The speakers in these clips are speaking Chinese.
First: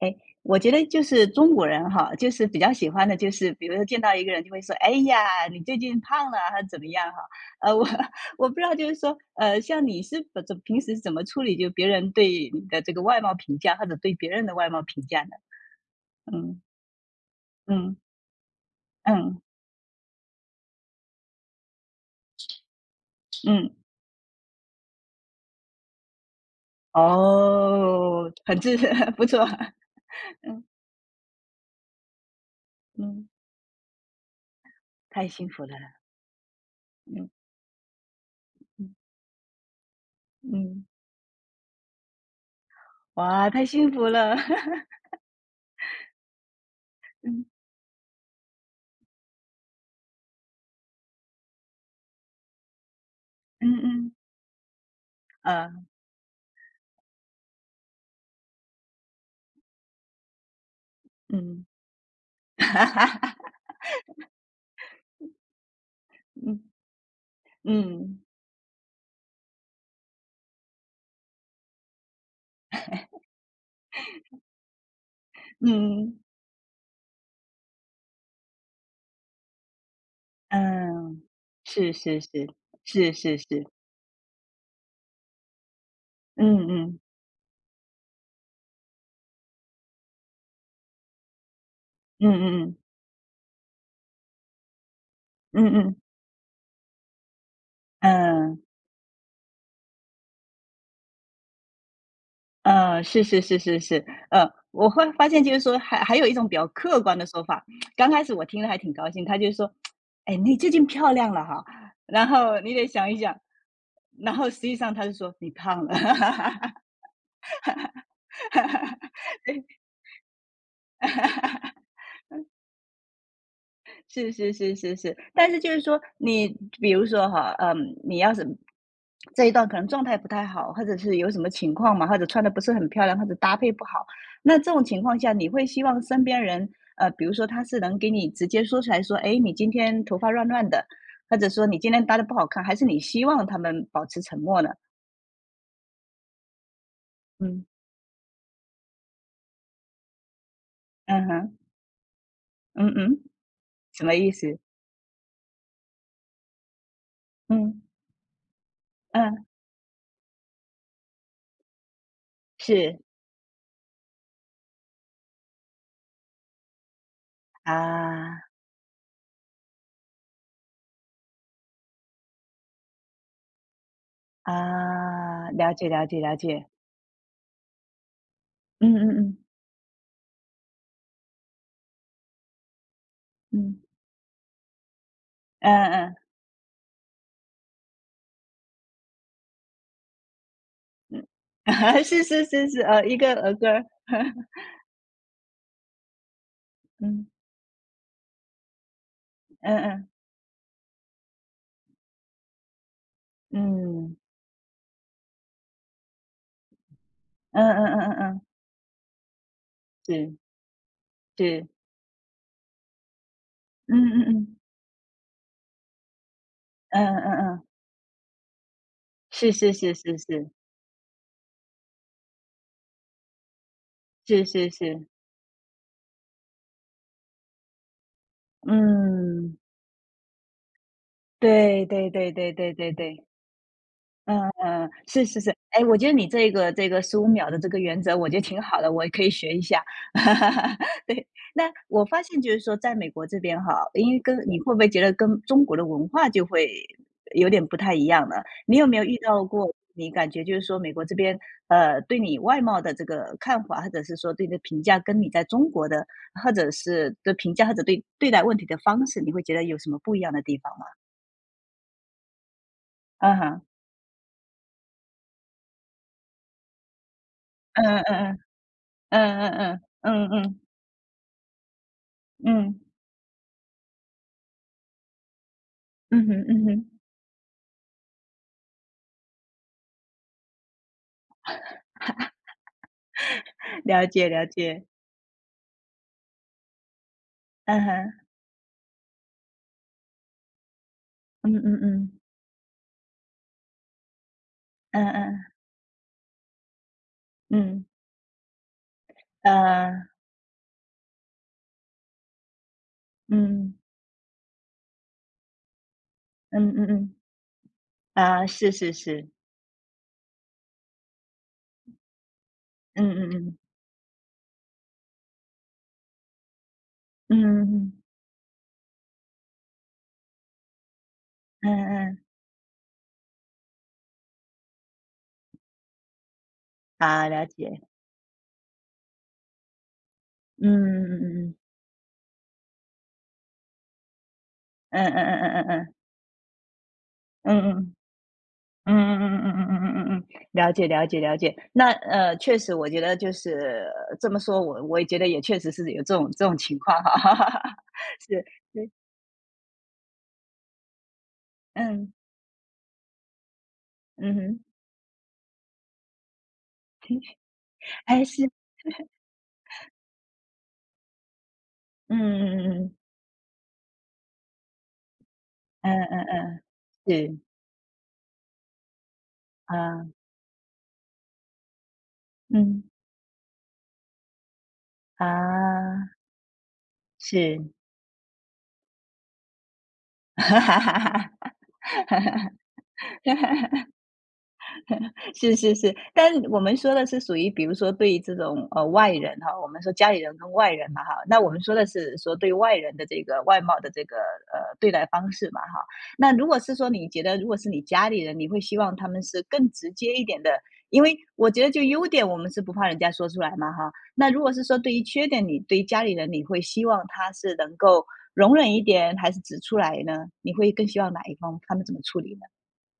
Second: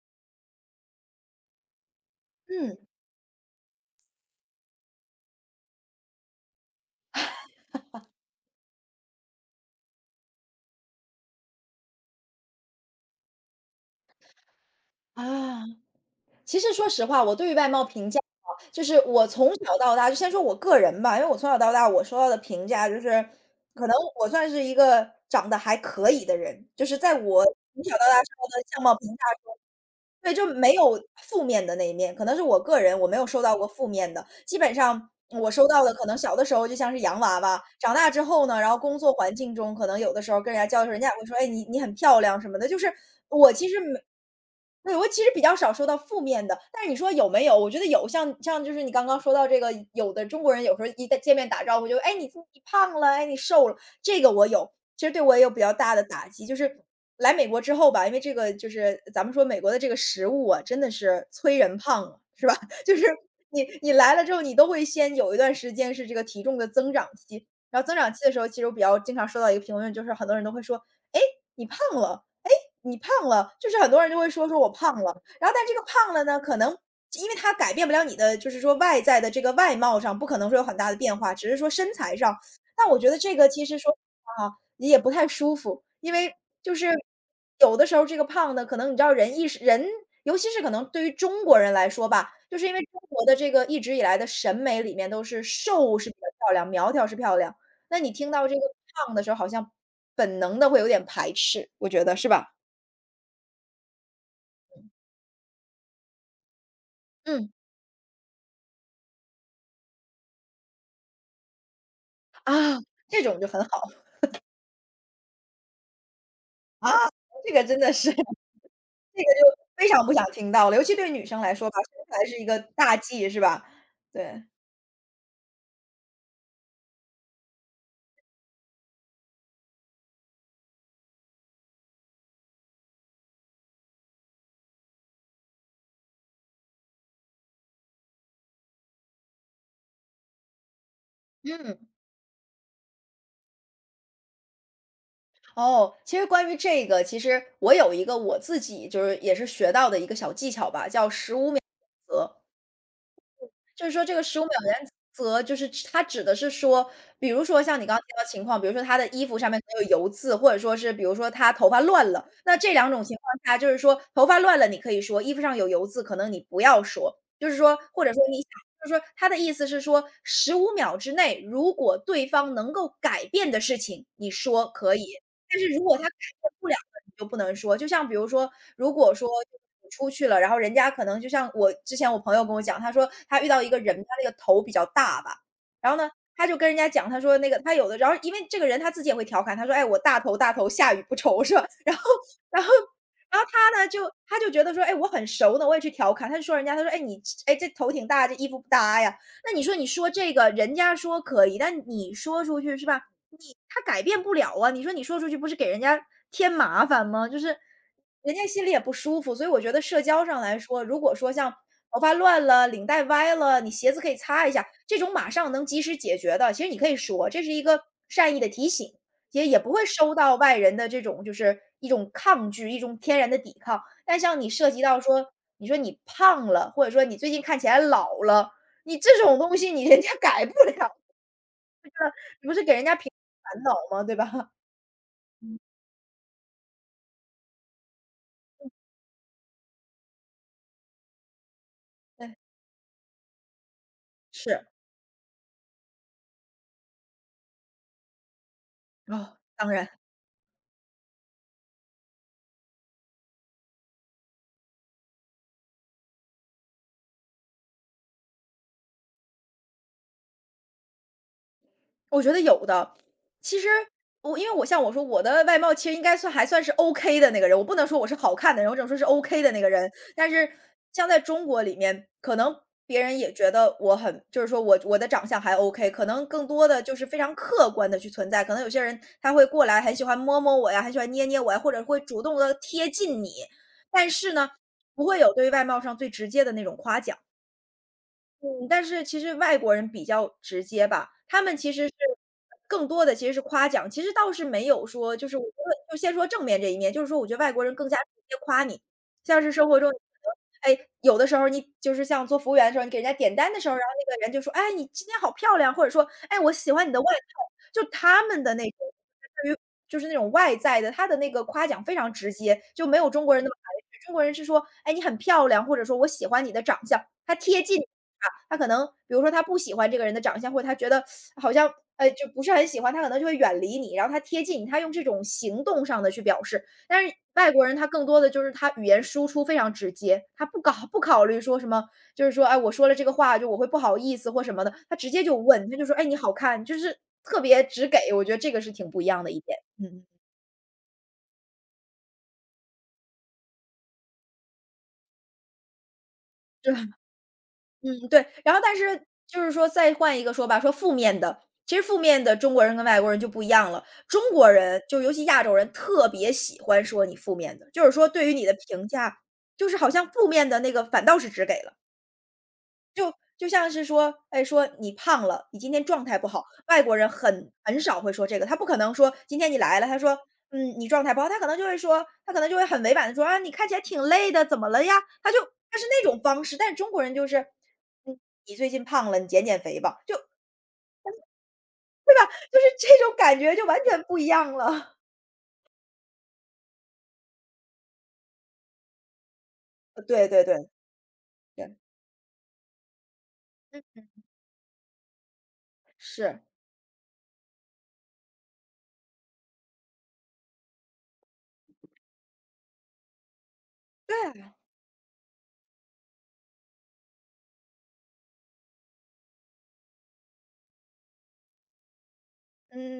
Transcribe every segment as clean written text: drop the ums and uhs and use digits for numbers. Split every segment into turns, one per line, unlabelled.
哎，我觉得就是中国人哈，就是比较
嗯。
喜欢的，就是比如说见到一个人就会说：“哎呀，你最近胖了啊，还是怎么样哈？”我 我不知道，就是说，像你是怎平时是怎么处理就别人对你的这个外貌评价，或者对别人的外貌评价呢？
啊。
嗯
其实说实话，我对于外貌
嗯
评价啊，就是我
嗯
从小到大，就先说我个人吧，因为我从小到大我收到的评价就是，
嗯，
可能我算是一个长得还可以的人，就是在我从小到大受
哦，
到
很
的
自
相貌评 价
不错。
中。对，就
嗯
没有负面的那一面，可能是我个人我没有
嗯，
收到过负面的，基本上
太幸
我
福
收
了。
到的可能小的时候就像是洋
嗯
娃娃，长大之后呢，然后
嗯
工作环境中可能有的时候跟人家交
嗯，
流时候，人家也会说：“哎，你很漂亮什么的。”就是
哇，
我
太
其实
幸
没
福了。
对，我其实比较少收到负面的，但是你说 有
嗯
没有？我觉得有，像就是你刚刚说到这个，有的中国人有时候一见面打招呼就：“哎，你胖了，哎，你
嗯
瘦了。”
嗯，
这个我有，其实对我也有比较
呃
大的打击，就是来美国之后吧，因为这个就是咱们说美国的这个食物啊，真的是催
嗯。
人胖啊，是吧？就是 你来了之后，你都会先有一段时间是这个体重
嗯
的增长期，然后增长
嗯，
期的时候，其实我比较经常收到一个评论，就是很多人都会说：“哎，你胖了，哎，你胖了。”就是很多人就会说我胖了，然后但这个胖
嗯，
了呢，可能因为它改变不了你的，就是说外在的这个外貌上不可能说有很大的变
嗯，
化，只是说
是
身材
是
上
是，
但我觉
是
得这
是是，
个其实说实话哈，你也不太舒服，因为
嗯
就是
嗯，
有的时候这个胖的，可能你知道人意识人尤其是可能对于中国人来说
嗯
吧，就是因为
嗯
中国的这个一直以来的审美里面都是
嗯嗯
瘦是比较漂亮，苗条是漂亮，那你听到这个
嗯。
胖的时候，好像本能的会有点排斥，我觉得是吧？
是是是是是，嗯，我会发现就是说还还有一种比较客观的说
嗯，
法。刚开始我听了还挺高兴，他就说：“哎，你最近漂亮了哈。”然
啊，
后你得想一
这
想。
种就很好，
然后实际上他就说：“你胖了。
啊，这个真的是，这个就非常不想听到了，尤其对女生来说吧，身材是一个大忌是吧？
是
对，
是是是是。但是就是说，你比如说哈，你要是这一段可能状态不太好，或者是有什么情况嘛，或者穿的不是很漂亮，或者搭配不好，那这种情况下，你会希望身边人，比如说他是能给你直接说出来说：“哎，你今天头发乱乱的，或者说你
嗯。
今天搭的不好看。”还是你希望他们保持沉默呢？
哦，其实关于这个，其实
嗯
我有一个我自己就是也是学到的一个小技巧吧，叫
嗯
十五秒
哼，
原则。
嗯嗯，
就是说
什么
这个
意
十五秒
思？
原则，就是指它指的是说，比如说像
嗯
你刚刚提到的情况，比如说他的衣服
嗯，
上面可能有油渍，或者说是比如说他头发乱了，那这两
是
种情况下，就是说头发乱了你可以说，衣服上有油渍可能你不要说，就是说或者说你
啊
想。就是说，他的意思是说，十五秒之内，如果对方能够改变的事情，你说可以；
啊，
但是
了
如
解
果
了
他
解了解，
不了的你就不能说。就像比如说，
嗯
如
嗯
果说
嗯。
你出去了，然后人家可能就像我之前我朋友跟我讲，他说他遇到一个
嗯，
人，他那个头比较大吧，然后呢，
嗯
他就跟人家讲，他说那个他有的，然后因为这个人他自己也会调侃，他说：“哎，我大头大头下雨不愁是吧？”
嗯，
然后，
是是
然
是
后，
是，一个
然后
儿歌
他
儿。
呢就 他就觉得说：“哎，我很熟呢，我也去调侃。”他就说人家，他说：“哎，你
嗯，
哎这头挺大，这衣服不搭呀。”那你
嗯
说你
嗯，
说这个，人家说可以，但你说出去是吧？你他改
嗯，
变不了啊，你说你说出去不是给人家添麻烦吗？就是
嗯嗯嗯嗯
人
嗯，
家心里也不舒服，所以我觉得社交
是
上来说，如果说像
是，
头发乱了、领带歪了，你鞋
嗯
子可以
嗯
擦一
嗯，
下，这种马上能及时解决的，其实你可以
嗯
说，
嗯
这是一
嗯，
个善意的提醒，也
是
也
是
不会
是
收
是
到
是，
外人的这种就是一种抗拒、一种天然的抵抗。但像
是
你
是
涉及到
是，
说，你说你胖了，或者说你最近看起来老了，你这种东
嗯，
西你人家改不了，
对对对
你
对
不是
对
给人
对
家平
对。
烦恼吗，对
嗯
吧？
嗯，是是是，
嗯。
哎，我觉得你这个15秒的这个原则，我觉得挺好的，我可以学一下。对。那我 发
对，
现就是说在美国这边哈，因为跟你
是，
会不会觉得跟中国的文化就会有点不太一样呢？你有没有遇
哦，
到
当
过
然。
你感觉就是说美国这边，对你外貌的这个看法，或者是说对你的评价，跟你在中国的或者是的评价，或者对待问题的方式，你会觉得有什么不一样的地方吗？
我觉得有的。
嗯
其
哼，
实我因为我像我说我的外貌其实应该算还算是 OK 的那个人，我不
嗯
能说我是好
嗯
看的人，我只能说是
嗯
OK 的
嗯
那个
嗯
人。
嗯嗯嗯
但是
嗯。
像在中国里面，可能
嗯，
别人也觉得我很就是说我的长相还 OK，可
嗯
能
哼，
更
嗯
多的
哼，
就是非常客观的去存在。可能有些人他会过来很喜欢摸摸我呀，很喜欢捏捏我呀，或者会主动的贴近你。
了
但
解
是
了
呢，
解，
不会有对外貌上最直接的那种夸奖。
嗯哼，
嗯，但是其实外国人比较直接吧，他
嗯
们其
嗯
实是
嗯，
更多的其实是夸奖，其实倒是没有
嗯
说就是
嗯
我觉得就先说正面这一面，就是说我觉得外国人
嗯，
更加直接夸你，像是生活
呃，
中你可能哎，有的时候你就是像做服务员的时候，你给人家点单的时
嗯，
候，然后那个人就说：“哎，你今天好漂亮。”或者说：“哎，我
嗯
喜
嗯
欢你的外
嗯，
套。”就他们
啊，
的那
是是
种，
是，
对于。就是那种外在的，他的那个夸奖非常直接，就没有
嗯
中
嗯
国人那么
嗯，
含蓄。中国人是说，哎，你很漂亮，或者说我喜欢你的长相，他
嗯嗯
贴近你
嗯
啊。他可能比如说他不喜欢这个人的长相，或者他觉得好像
嗯，嗯
就不是很喜欢，他可能就会远离你，然后他贴近你，他用这种行动上的去表示。但是
啊，了
外国人
解，
他更多的就是他语言输出非常直接，他不
嗯
搞不考虑
嗯
说什
嗯
么，就是说哎我说了这个话就我会不好意思或什么的，他
嗯
直
嗯
接就
嗯嗯
问，他就
嗯
说哎你好看，就是特
嗯
别直
嗯
给，我觉得这个是挺不一
嗯
样的
嗯
一
嗯嗯
点。
嗯嗯嗯嗯
嗯，
嗯嗯，了解了解了解。那确实我觉得就是这么说，我也觉得也确实是有这种
对，
情况哈。
嗯，对。
是，
然后但
对，
是就是说再换一个说吧，说负面的，其实负
嗯
面的中国人跟外国人就不一样了。中
嗯
国
哼。
人就尤其亚洲人特别喜欢说你负面的，就是 说
哎，
对于你
是
的评价，就是好像负面的那个反倒是只给了。
嗯嗯
就就像是说，哎，说你胖了，你今天
嗯
状态
嗯，嗯
不好，
嗯
外国人
嗯，是，
很少会说这个，他不可能说今天你来了，他
啊，
说，嗯，你状态不好，他可能就会说，他可能就会
嗯，
很委婉的说啊，你看起来挺累的，怎么了呀？他就他是
啊，
那种方式，但是中国人就是，
是。
嗯，你最近胖了，你减肥吧，就就 是这种感觉就完全不一样了。
是是是。但我们说的是属于，比如说对于这种外人哈，我们说 家里
对
人
对
跟
对
外人嘛哈。那我们说
对，
的是说对外人的这个外貌的
嗯，
这个对待方式嘛哈。那
是，
如果是说你觉得如果是你家里人，你会希望他们是更直接一点的，因为我觉得就优点我们是不怕人家说出来嘛哈。那如
对
果
啊
是说对于缺点，你对于家里人你会希望他是能够容忍一点，还是指出来呢？你会更希望哪一方他们怎么处理呢？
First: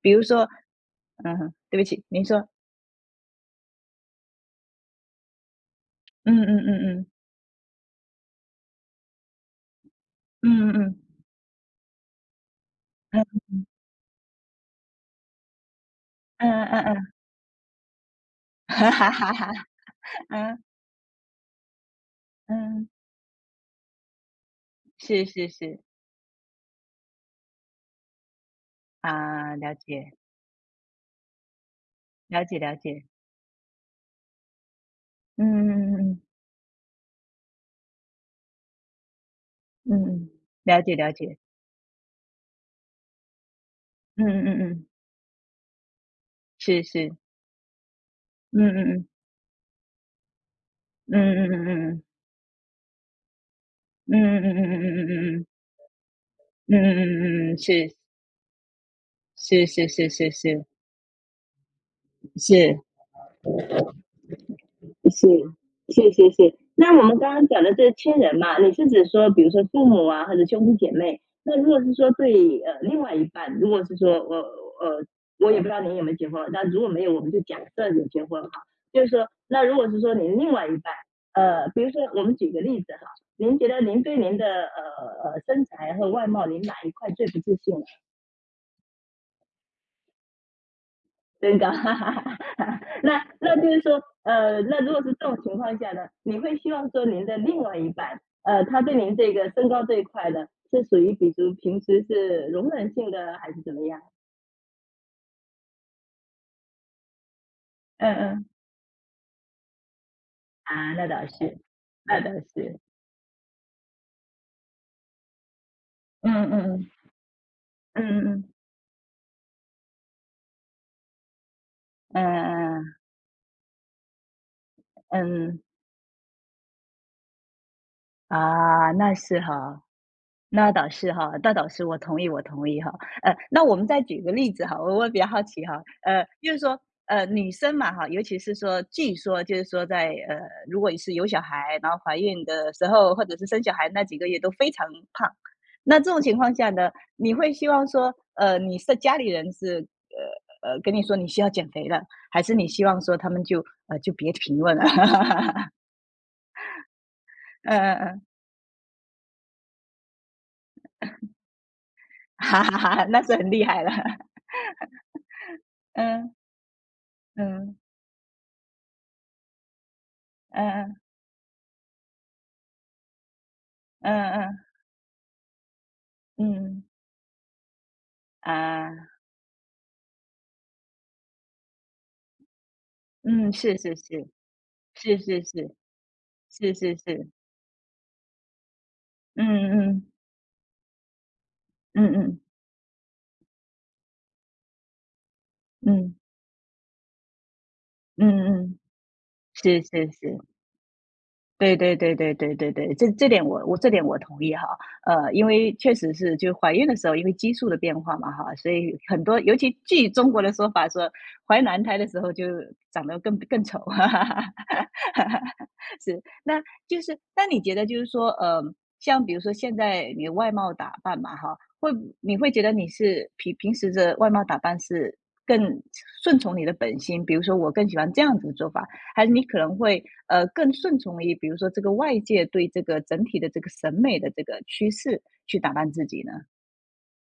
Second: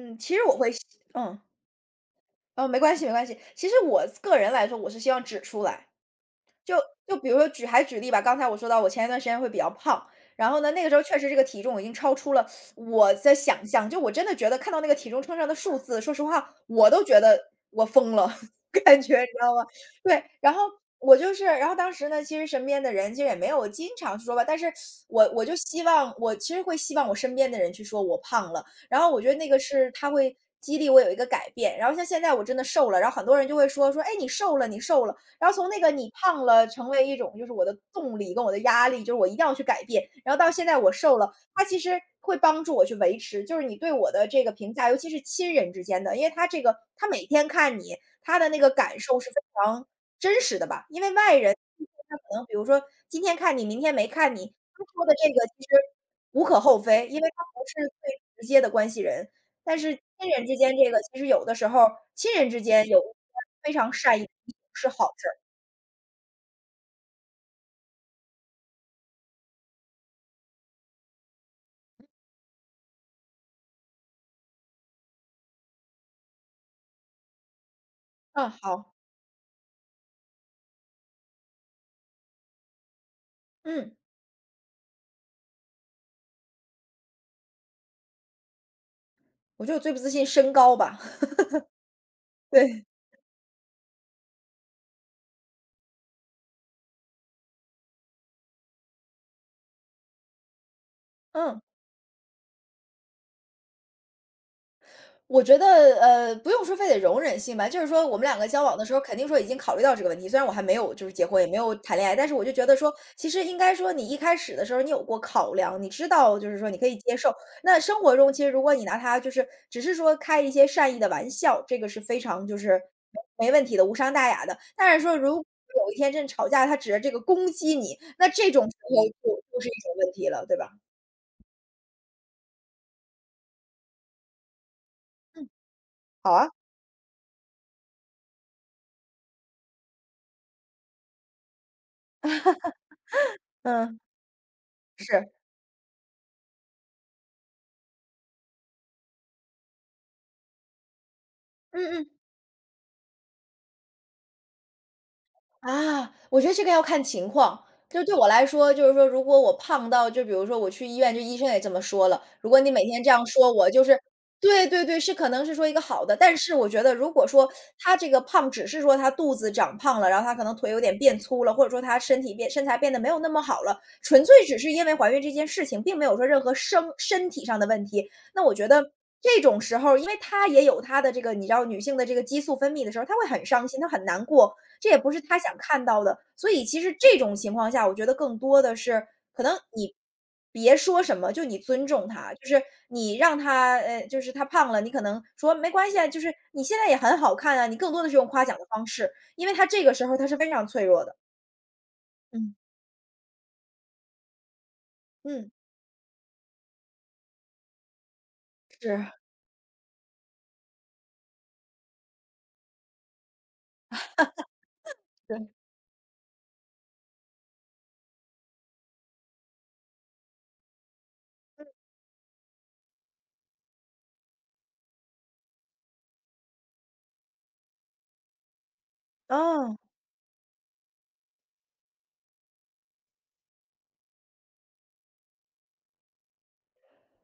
比如
其实
说，
我会希，嗯，
嗯，对不起，您说。
哦，没关系没关系，其实我个人来说，我是希望指出来。
嗯嗯嗯嗯，
就比如说举还举例吧，刚才我说到我前一段时间会比较胖，然后
嗯
呢，
嗯
那个时
嗯，
候确实这个体重已经超出了我的
嗯
想象，就我真的觉得看到那个体重秤上的数字，说实话，
嗯嗯
我都
嗯
觉得我疯了，
哈
感
哈
觉你知
哈哈，
道吗？对，然后
嗯
当时呢，其实身边
嗯，
的人其实也没有经常说吧，但是
是
我
是
就
是，
希望我其实会希望我身边的人去说我胖了，然后我觉得那
啊，
个
了
是他
解，
会激励我有一个改变，然后像现在
了
我真
解
的
了
瘦了，
解，
然后很多人就会说，哎，你瘦了，你瘦了。
嗯
然后从那个
嗯
你
嗯
胖了成为一种就是我的动力跟我的压力，就是我一定要去改
嗯
变，
嗯，
然后到现在
了
我
解了
瘦了，
解，
它其实会帮助我去维持，就是你对我
嗯
的这
嗯
个
嗯
评
嗯，
价，尤其是亲人之间的，因为他这个
是
他
是，
每天看你，他的
嗯
那个感
嗯
受是非常真实的吧，因为
嗯
外人
嗯嗯嗯
他可能比如说今天看你，明天没
嗯
看
嗯
你，
嗯嗯嗯嗯
他说
嗯嗯
的这
嗯嗯嗯
个其实无可厚非，因为他
嗯嗯，
不是
是
最直接的关系人，
是
但
是
是
是是
亲人之
是
间这个其实有的时候，亲人之
是，
间有一些非常善意的一种是好
是，
事儿。
是，谢谢谢。那我们刚刚讲的这亲人嘛，你是指说，比如说父母啊，或者兄弟姐妹？那如果是说对另外一半，如果是说我也不知道您有没有结婚，但如果没有，我们就假设有结婚哈。
嗯，好，
就是说，那如果是说您另外一半，比如说我们举个例子哈，您觉得
嗯，
您对您的身材和外貌，您哪一块最不自信？
我觉得我最不自信身高吧，
增高，哈哈哈哈。
对，
那就是说，那如果是这种情况下呢，你会希望说您的另外一半，他对您这个身高这一块呢，是属于比如
嗯，
平时是容忍性的，还是怎么样？
我觉得不用说非得容忍性吧，就是说
嗯
我们两
嗯，
个交往的时候，肯定说已经考虑到这个问题，虽然我还没有
啊，
就
那
是结
倒
婚，也没
是，
有谈恋爱，
那
但
倒
是我就觉得
是，
说，其实应该说你一开始的时候，你有过考量，你知道就
嗯
是说你可
嗯
以接受。那生
嗯
活
嗯嗯
中其实
嗯
如果你拿它就是只是说开一些善意的玩笑，这个是非
嗯
常就
嗯
是
嗯。
没问题的，无伤大雅的。但是说如果
嗯
有一天真吵架，他指着这个攻击你，那这种时
啊，
候
那是
就是
哈，
一种问题了，对吧？
那倒是哈，那倒是，我同意，我同意哈。那我们再举个例子哈，我比较好
嗯，
奇哈，
好啊，
就是说，女生嘛哈，尤其是说，据说就是说在，如果你是有小孩，然后怀孕的时候，或者是生小孩
嗯，
那几个月都非常胖，
是，
那这种情况下呢，你会希望说，你是家里人是，跟你说你需要减肥
嗯
了，
嗯。
还是你希望说他们就就别评论了？
啊，我觉得这个要看情况。
嗯嗯
就对
嗯，
我来说，就是说，如果我胖到，就比如说我去医院，就医生也这么说了，如果
哈
你
哈
每天
哈，
这
那
样
是很
说
厉
我，
害
就
了。
是对对对，是可能是说一个 好的。
嗯
但是我觉得，如果说
嗯
他这个胖只是说他肚子长胖了，然后他可能
嗯
腿有点
嗯
变粗了，或者说他身体变身材变得没有那么好了，
嗯
纯粹
嗯，
只是因为怀孕这件事情，并没有说任何
嗯，
生身体上的问题，那我觉得。
啊，
这种时候，因为她也有她的这个，你知道，女性的这个激素分泌的时候，她会很
嗯，
伤
是
心，她
是
很难
是，
过，这也不
是
是他
是
想
是，
看到的。所以
是
其实
是
这
是，
种情况下，我觉得更多的是可
嗯
能你
嗯，
别说什么，就你尊重
嗯
他，
嗯，
就是你让他就是他胖了，你可能说没关系啊，
嗯，
就是你现在也很好看啊，你更多的是
嗯
用夸奖的
嗯，
方式，因为他
是
这个时
是
候他是
是。
非常脆弱的。
对对对对对
嗯
对对，这点我这点我同意哈。因
嗯，
为确实是就怀孕的时候，因为激素的变化嘛哈，所以
是，
很多，尤其据中国的说法说，怀男胎的时候就长得更丑。哈哈哈哈哈，
对。
是。那就是那你觉得就是说，像比如说现在你的外貌打扮嘛哈，你会觉得你是平时的外貌打扮是更顺从你的本心，比如说我更喜欢这样子的做法，还是你可能
哦。
会更顺从于，比如说这个外界对这个整体的这个审美的这个趋势去打扮自己呢？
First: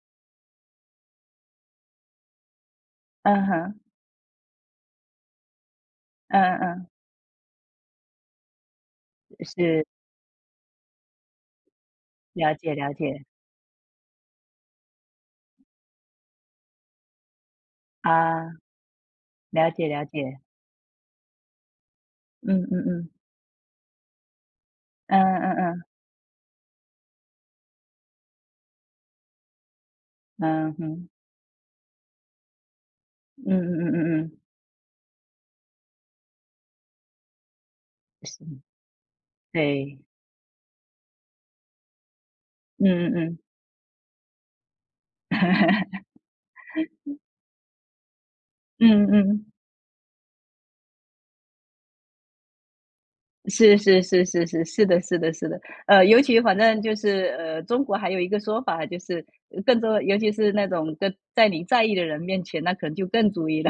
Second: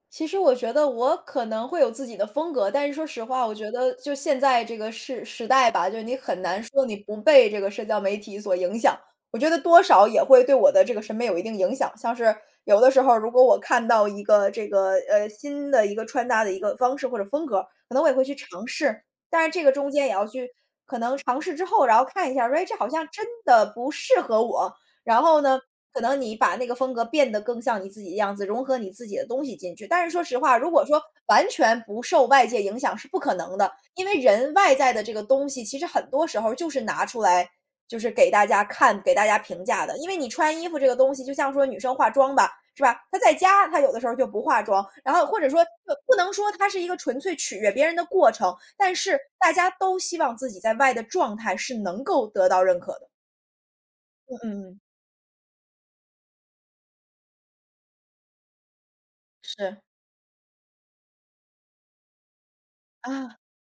其实我觉得我可能会有自己的风格，但是说实
嗯
话，我觉
哼，
得就现在这个时代吧，就你
嗯
很难说
嗯，
你不被这个社交媒体所影响。我觉得多
是
少也会对我的这个审美有一定影响。像是
了解
有的
了
时候，
解
如果我看到一个这个新的一个穿搭的一个方式或者风格，可能我也会去
啊，
尝试。但是这
了
个
解
中
了
间也要
解，
去可能尝试之后，然后看一下，说
嗯
哎，这
嗯
好像
嗯
真的不适合我，
嗯
然后呢，
嗯
可能你把那个风格变得更像你自己的样子，融合你自己的东西进去。但是说实话，
嗯
如
嗯
果说
哼，
完全不受外界影响是不可
嗯
能的，
嗯嗯
因为
嗯嗯，
人外在的这个东西，其实很多时候就是拿出来，就是给
是，
大家看、给大家评价的。
对，
因为你穿衣服这个东西，就像说女生化妆吧，是
嗯
吧？
嗯
她在
嗯
家，她有的时候就不化妆，然后或者说不能说它是一个纯粹取悦别人的过程，但
嗯
是
嗯。
大家都希望自己在外的状态是能够得到认可的。
是是是
嗯
是
嗯
是，
嗯，
是的是的是的。尤其反正就是，中国还有一个说法，就是更
是
多尤其是那种跟在你在意的人面前，那可能就更
啊。
注意了。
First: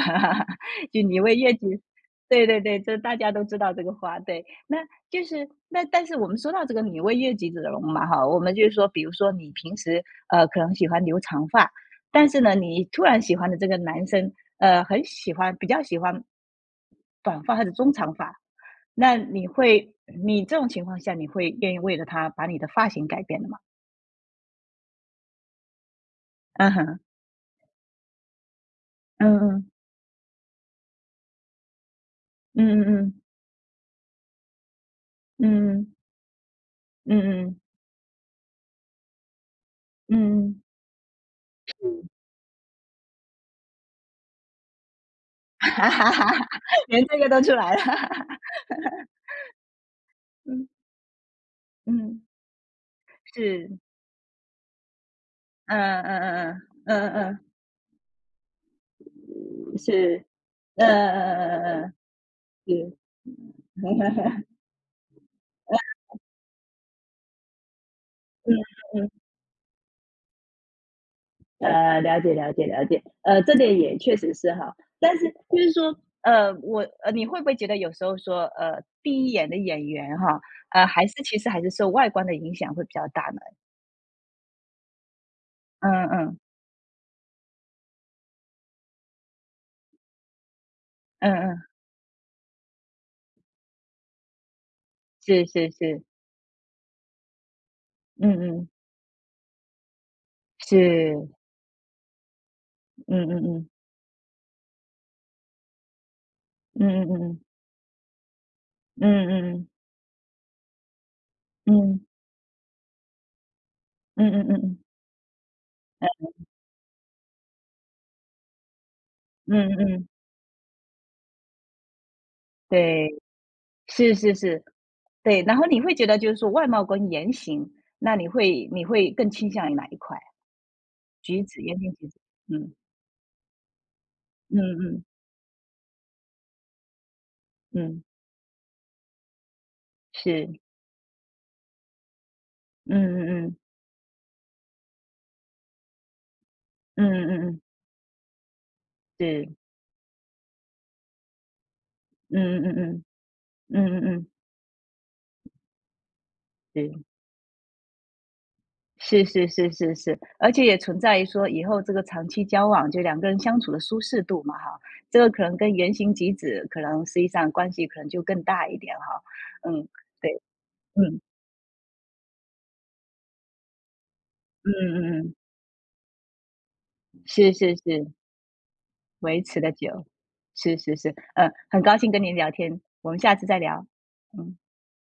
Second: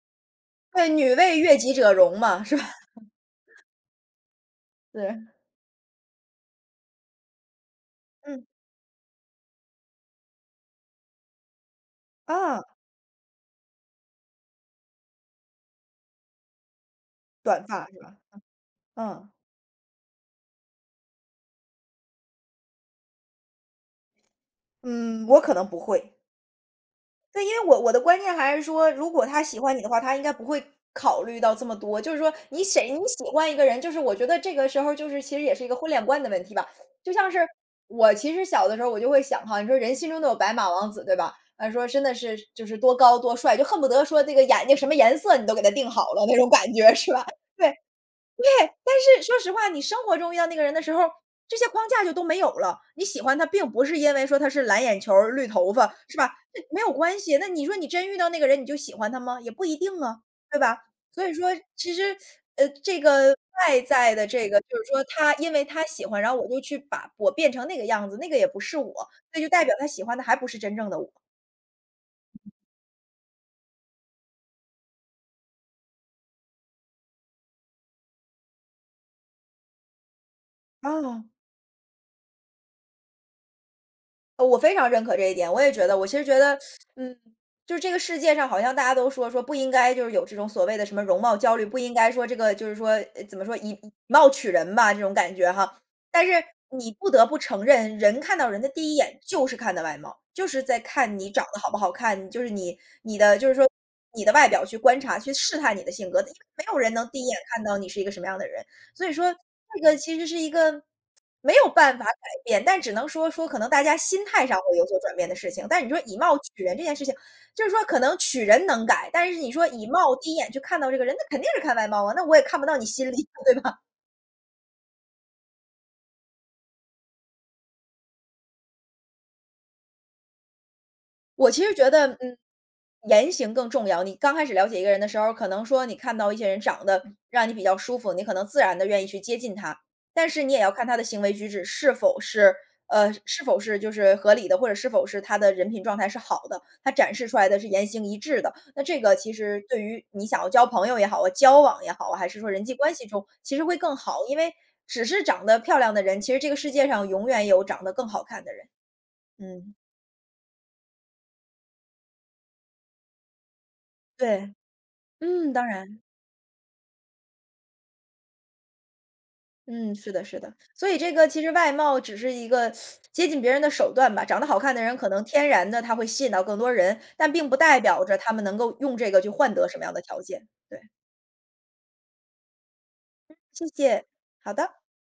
对，
就
女
你为
为
越
悦己
举，
者容嘛，
对
是
对
吧？
对，这 大家都知道这个话，对。那
对。
但是我们说到这个“你为悦己者容”嘛哈，我
嗯，
们就是说，比如说你平时，可能喜欢留长发，但是呢，
啊，
你突然喜欢的这个男生，很喜欢比较喜欢短发还
短
是
发
中
是
长
吧？
发。那
嗯，
你这种情况下，你会愿意为了他把你的发型改变的吗？
嗯，我可能不会。
嗯哼，
对，因为我的观念还是说，如果他喜
嗯
欢你的话，他应该不会考虑到这么多。就是说你
嗯，
谁你
嗯
喜欢一个人，就是我觉得这个时候就是其实
嗯
也是一个婚
嗯
恋观的问题吧。就
嗯
像是
嗯嗯
我其实小的时候我就会想哈，你说人心中都有白
嗯。
马王子，对吧？啊，说真的是就是多高多帅，就恨不得说这个眼睛什么颜色你都 给他
哈哈
定
哈
好了那
哈。
种感 觉，
连
是
这
吧？
个都出
对，
来了。
对,但是说实话，你生活 中遇到那个
嗯
人的时候，这些框架就
嗯，
都没有了。你喜欢他，并
是，
不是因为说他是蓝眼球儿绿头
嗯
发，是
嗯
吧？这
嗯
没有
嗯
关系。
嗯
那你说你真遇到那个人，你就喜欢他吗？也不一
嗯，
定啊，
是，
对吧？
嗯嗯
所
嗯
以说，
嗯嗯嗯，
其实，
是，
这个外在的这个，就是说他因为他喜欢，然后我就去把我变成那个样子，那个也
嗯
不是我，
嗯，
那就代表他喜欢的还不是真正的我
了解了解了解。这点也确实是哈，但是就是说，你会不会觉得有时候说，第一眼的演员哈，还是
啊。
其实还是受外观的影响会比较大呢？
我非常认可这一点，我也觉
嗯
得，我其实觉
嗯
得，嗯，就是这个世界上好像大家都说不应该就是有这种所谓的什么容
嗯
貌焦
嗯，
虑，不应该说这个就是说怎么说以貌取人吧这种感
是
觉
是
哈。
是，
但是你不得不承认，人
嗯
看到人的
嗯
第一眼就是看的外貌，就是在
是，
看你长得好不好看，就是你
嗯
的
嗯
就是说
嗯
你的外表去观察去试探你的性格，因为没有
嗯
人能第一眼
嗯
看到你是一个什么样的人。所以
嗯
说
嗯
这个其实是一个没有办
嗯
法改变，但只能说可能大家心
嗯嗯
态
嗯嗯
上
嗯
会有所转变的事情。但你说以貌取人这件事情，就是说可能取人能改，但是你
嗯
说以
嗯嗯
貌第一眼去看到这个人，那肯定是看外貌啊，那我也看不到你
对，
心里，对吧？
是是是，对。然后你会觉得就是说外貌跟言行，那你会更倾向于哪一块？橘
我
子，
其实
盐
觉
田橘
得，
子，
嗯，
嗯，
言行更重要。你刚开始
嗯
了解一个人
嗯
的时候，可能说你看到一些人长得让你比较舒
嗯，
服，你可能自然的愿意去接近他。但是你
是，
也要看他的行为举止是否是
嗯
是
嗯嗯，
否是就是合理的，或者是否是他的人品状态是好的，他
嗯
展示出
嗯
来的
嗯，
是言行一致的。那这个其
是，
实对于你想要交朋友也好啊，交往也好啊，还是说
嗯
人际
嗯
关
嗯
系中，其实会
嗯，
更
嗯
好。
嗯
因为只是长得漂亮的人，其实这个世界
嗯，
上永远有长得更好看的人。
是，是是是
嗯，
是是。而且也存在于说以后这个长期交往，就两个人相处的舒适度
对，
嘛哈，这个可
嗯，
能
当
跟原
然。
型举止可能实际上关系可能就更大一点哈。嗯，
嗯，是的，是
对，
的。所以这
嗯
个其实外貌只是一个接近别人的手段吧。长得好
嗯
看的人，可
嗯
能
嗯，
天然的他会吸引到更多人，但并
是
不
是
代表
是，
着他们能够用这个去
维
换
持
得
的
什么样的
久，
条件。
是
对，
是是，嗯，很高兴跟您聊天，我们下次再
谢
聊，
谢，好
嗯。
的。